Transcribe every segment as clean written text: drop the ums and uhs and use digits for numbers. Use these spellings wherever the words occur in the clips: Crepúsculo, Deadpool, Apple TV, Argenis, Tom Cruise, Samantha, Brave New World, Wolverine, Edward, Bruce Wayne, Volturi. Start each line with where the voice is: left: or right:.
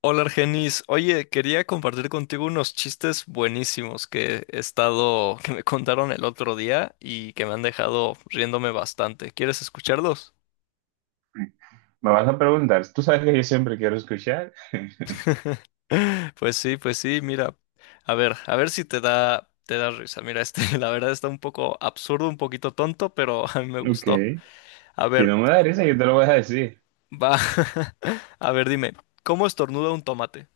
left: Hola Argenis, oye, quería compartir contigo unos chistes buenísimos que me contaron el otro día y que me han dejado riéndome bastante. ¿Quieres escucharlos?
right: Me vas a preguntar, tú sabes que yo siempre quiero escuchar.
left: Pues sí, mira, a ver si te da risa. Mira, este, la verdad está un poco absurdo, un poquito tonto, pero a mí me
right: Ok.
left: gustó. A
right: Si
left: ver,
right: no me da risa, yo te lo voy a decir.
left: va, a ver, dime, ¿cómo estornuda un tomate?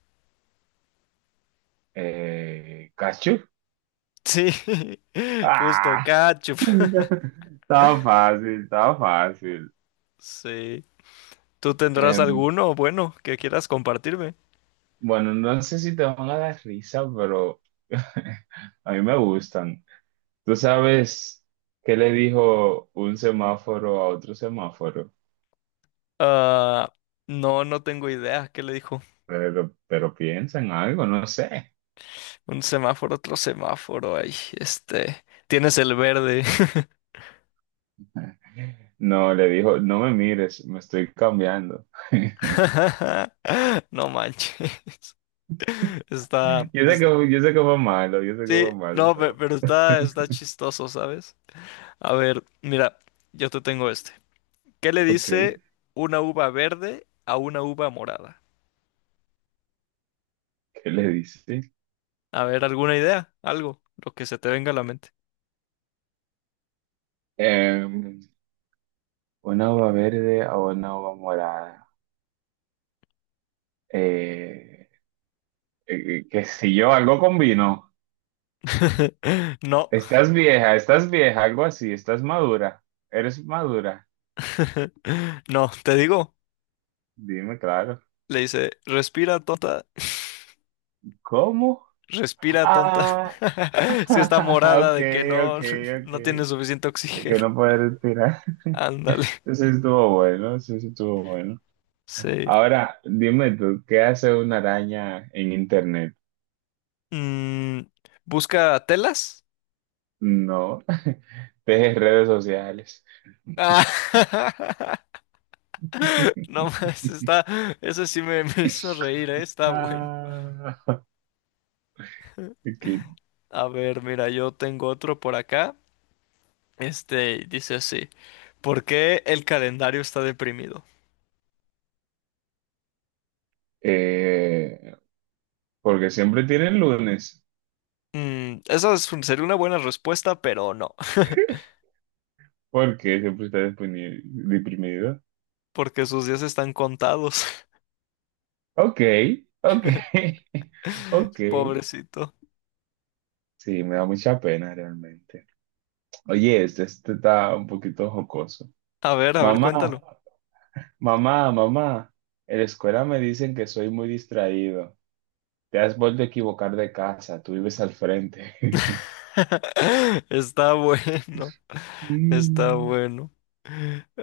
right: ¿Cachu?
left: Sí, justo,
right: Ah,
left: ketchup.
right: estaba fácil, estaba fácil.
left: Sí. ¿Tú tendrás
right: Em,
left: alguno bueno que quieras compartirme?
right: bueno, no sé si te van a dar risa, pero a mí me gustan. ¿Tú sabes qué le dijo un semáforo a otro semáforo?
left: Ah, no, no tengo idea. ¿Qué le dijo?
right: Pero piensa en algo, no sé.
left: Un semáforo, otro semáforo. Ay, este, tienes el verde.
right: No, le dijo, no me mires, me estoy cambiando.
left: ¡No manches! Está, es-
right: Yo sé que fue malo, yo sé que
left: sí,
right: fue malo,
left: no,
right: pero
left: pero está, está chistoso, ¿sabes? A ver, mira, yo te tengo este. ¿Qué le
right: ok, ¿qué
left: dice una uva verde a una uva morada?
right: le dice?
left: A ver, ¿alguna idea? Algo, lo que se te venga a la mente.
right: Em, una uva verde a una uva morada. Eh, qué sé yo, algo con vino.
left: No.
right: Estás vieja, algo así, estás madura, eres madura.
left: No, te digo,
right: Dime, claro.
left: le dice, respira tonta,
right: ¿Cómo?
left: respira tonta.
right: Ah,
left: Es que está morada
right: ok,
left: de que no,
right: ok, ok.
left: no tiene suficiente
right: De que
left: oxígeno.
right: no puedo respirar.
left: Ándale,
right: Entonces estuvo bueno, sí, sí estuvo bueno.
left: sí.
right: Ahora, dime tú, ¿qué hace una araña en internet?
left: Mm, ¿busca telas?
right: No, teje redes sociales.
left: Ah, no más, está, me hizo reír, ¿eh? Está bueno.
right: Ah, aquí.
left: A ver, mira, yo tengo otro por acá. Este dice así, ¿por qué el calendario está deprimido?
right: Eh, porque siempre tiene el lunes.
left: Mm, sería una buena respuesta, pero no.
right: Porque siempre está deprimido.
left: Porque sus días están contados.
right: Ok, ok, ok.
left: Pobrecito.
right: Sí, me da mucha pena realmente. Oye, este está un poquito jocoso.
left: A ver,
right: Mamá,
left: cuéntalo.
right: mamá, mamá. En la escuela me dicen que soy muy distraído. Te has vuelto a equivocar de casa, tú vives al frente.
left: Está bueno, está
right: Mm,
left: bueno.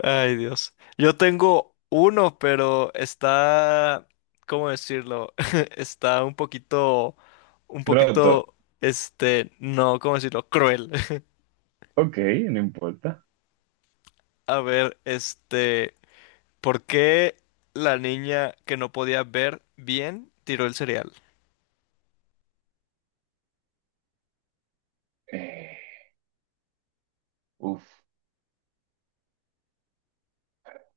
left: Ay, Dios. Yo tengo uno, pero está, ¿cómo decirlo? Está un
right: roto.
left: poquito, este, no, ¿cómo decirlo? Cruel.
right: Ok, no importa.
left: A ver, este, ¿por qué la niña que no podía ver bien tiró el cereal?
right: Eh, uf,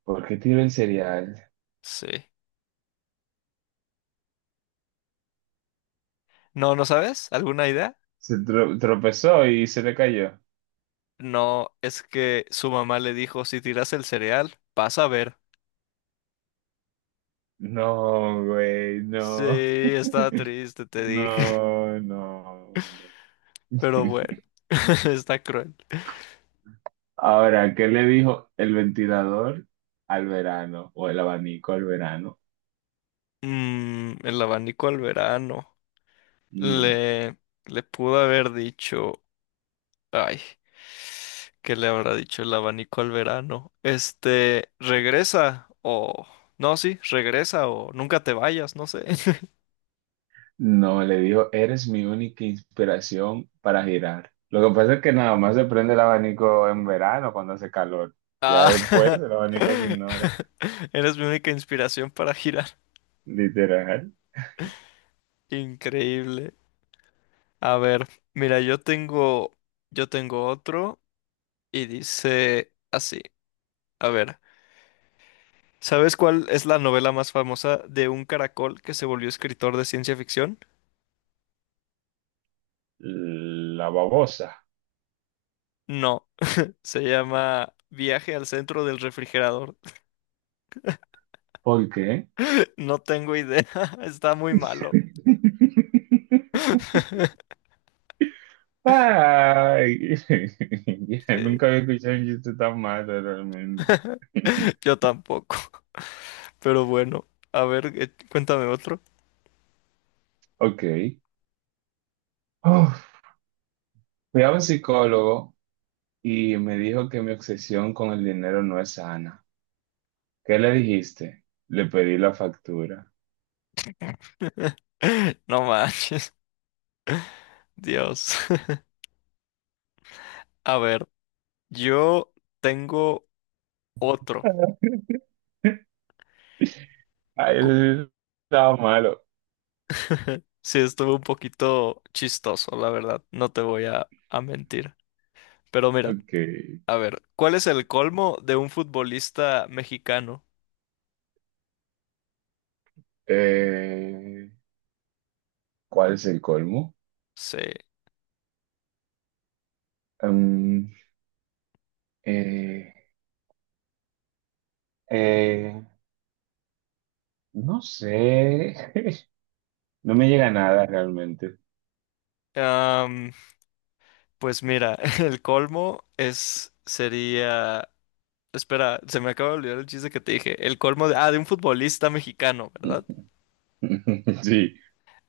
right: ¿por qué tiró el cereal?
left: Sí. No, ¿no sabes? ¿Alguna idea?
right: Tropezó y se le cayó.
left: No, es que su mamá le dijo, si tiras el cereal, vas a ver.
right: No, güey,
left: Sí,
right: no.
left: está triste, te dije.
right: No, no, no.
left: Pero bueno, está cruel.
right: Ahora, ¿qué le dijo el ventilador al verano o el abanico al verano?
left: Mm, el abanico al verano.
right: Mm.
left: Le, le pudo haber dicho, ay, ¿qué le habrá dicho el abanico al verano? Este, regresa o... No, sí, regresa o nunca te vayas, no sé.
right: No, le dijo, eres mi única inspiración para girar. Lo que pasa es que nada más se prende el abanico en verano cuando hace calor. Ya después
left: Ah,
right: el abanico se ignora.
left: eres mi única inspiración para girar.
right: Literal,
left: Increíble. A ver, mira, yo tengo otro y dice así. A ver, ¿sabes cuál es la novela más famosa de un caracol que se volvió escritor de ciencia ficción?
right: la babosa.
left: No, se llama Viaje al centro del refrigerador.
right: ¿Por qué?
left: No tengo idea, está muy malo.
right: Ay, ya, nunca
left: Sí,
right: había escuchado un chiste tan malo realmente.
left: yo tampoco. Pero bueno, a ver, cuéntame otro.
right: Ok. Uf, fui a un psicólogo y me dijo que mi obsesión con el dinero no es sana. ¿Qué le dijiste? Le pedí la factura.
left: ¡No manches, Dios! A ver, yo tengo otro.
right: Ay,
left: Cu-
right: eso sí estaba malo.
left: Sí, estuvo un poquito chistoso, la verdad, no te voy a mentir. Pero mira,
right: Ok.
left: a ver, ¿cuál es el colmo de un futbolista mexicano?
right: Eh, ¿Cuál es el colmo?
left: Sí.
right: Mm, eh, eh, no sé. No me llega nada realmente.
left: am, pues mira, sería, espera, se me acaba de olvidar el chiste que te dije. El colmo de, ah, de un futbolista mexicano, ¿verdad?
right: Sí.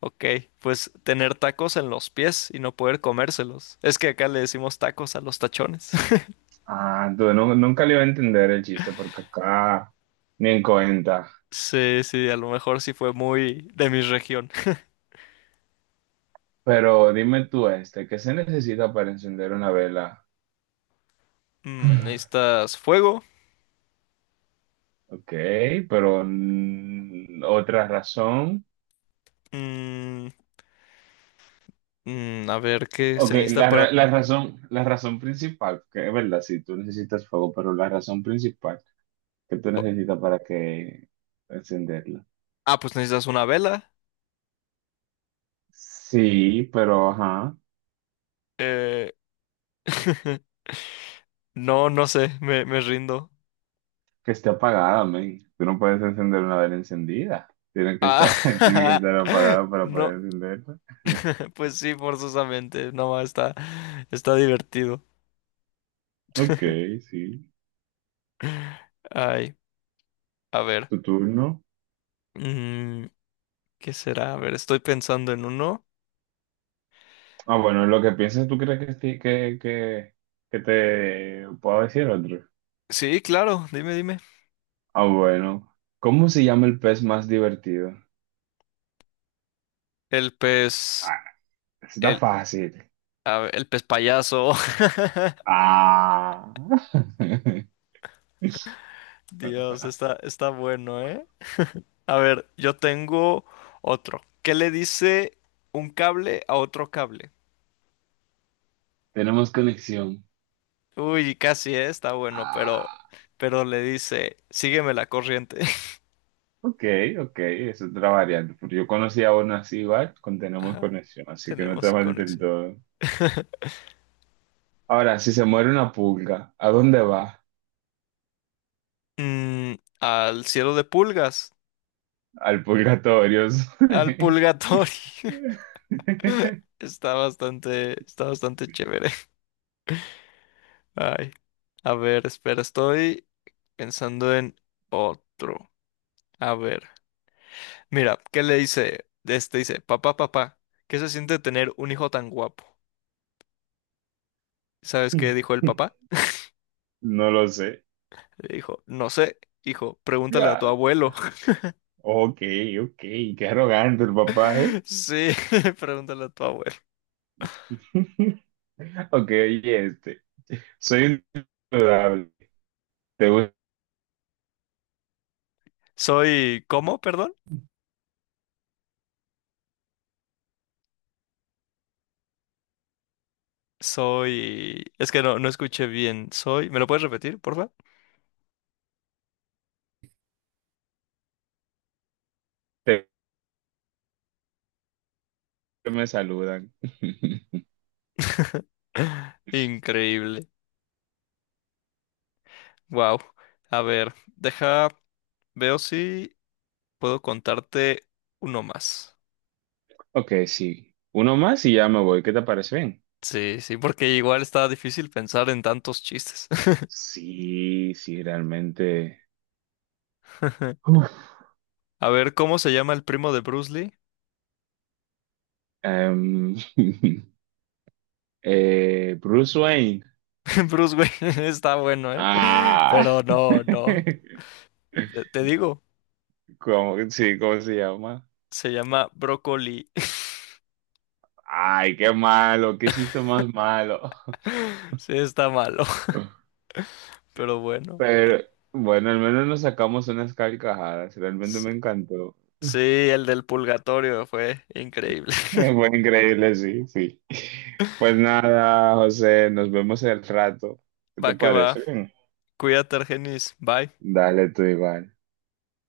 left: Ok, pues tener tacos en los pies y no poder comérselos. Es que acá le decimos tacos a los tachones.
right: Ah, tú no- nunca le iba a entender el chiste porque acá ni en cuenta.
left: Sí, sí, a lo mejor sí fue muy de mi región.
right: Pero dime tú este, ¿qué se necesita para encender una vela?
left: Mm, necesitas fuego.
right: Ok, pero mm, otra razón.
left: Mm, a ver, ¿qué se
right: Ok,
left: necesita para...
right: la razón principal, que es verdad, si tú necesitas fuego, pero la razón principal que tú necesitas para que encenderla.
left: Ah, pues necesitas una vela.
right: Sí, pero ajá,
left: Eh, No, no sé, me rindo.
right: que esté apagada, men. Tú no puedes encender una vela encendida. Tiene que
left: Ah,
right: estar, tiene que estar apagada para
left: no.
right: poder encenderla.
left: Pues sí, forzosamente. No, está, está divertido.
right: Ok, sí.
left: Ay, a ver.
right: Tu turno.
left: Mm, ¿qué será? A ver, estoy pensando en uno.
right: Ah, bueno, lo que piensas, ¿tú crees que, esti- que te puedo decir otro?
left: Sí, claro, dime, dime.
right: Ah, bueno. ¿Cómo se llama el pez más divertido?
left: El pez.
right: Está
left: El,
right: fácil.
left: a ver, el pez payaso.
right: Ah.
left: Dios, está, está bueno, ¿eh? A ver, yo tengo otro. ¿Qué le dice un cable a otro cable?
right: Tenemos conexión.
left: Uy, casi, está bueno,
right: Ah.
left: pero le dice, sígueme la corriente.
right: Ok, ok, es otra variante. Porque yo conocía a uno así igual, con tenemos
left: Ajá,
right: conexión, así que no está
left: tenemos
right: mal del
left: conexión.
right: todo. Ahora, si se muere una pulga, ¿a dónde va?
left: Mm, al cielo de pulgas,
right: Al purgatorio.
left: al purgatorio. Está bastante chévere. Ay, a ver, espera, estoy pensando en otro. A ver, mira, ¿qué le dice? Este dice, papá, papá, ¿qué se siente tener un hijo tan guapo? ¿Sabes qué dijo el papá?
right: No lo sé.
left: Le dijo, no sé, hijo, pregúntale a tu
right: Ya.
left: abuelo.
right: Ok, ok, qué arrogante el papá, ¿eh?
left: Sí, pregúntale a tu abuelo.
right: Ok, oye, este. Soy un Te gusta
left: Soy, ¿cómo? Perdón. Soy, es que no, no escuché bien. Soy, ¿me lo puedes repetir, porfa?
right: que me saludan.
left: Increíble. Wow. A ver, deja, veo si puedo contarte uno más.
right: Ok, sí. Uno más y ya me voy. ¿Qué te parece bien?
left: Sí, sí, porque igual está difícil pensar en tantos chistes.
right: Sí, sí, realmente. Uf.
left: A ver, ¿cómo se llama el primo de Bruce Lee?
right: Em, Bruce Wayne.
left: Bruce Wayne, está bueno, ¿eh?
right: Ah.
left: Pero no, no. Te digo,
right: ¿Cómo, sí, cómo se llama?
left: se llama brócoli.
right: Ay, qué malo, qué chiste más malo.
left: Sí, está malo, pero bueno.
right: Pero bueno, al menos nos sacamos unas carcajadas. Realmente
left: Sí,
right: me encantó.
left: sí, el del purgatorio fue increíble.
right: Fue increíble, sí, sí. Pues nada, José, nos vemos el rato. ¿Qué
left: Va
right: te
left: que va.
right: parece?
left: Cuídate, Argenis. Bye.
right: Dale tú igual.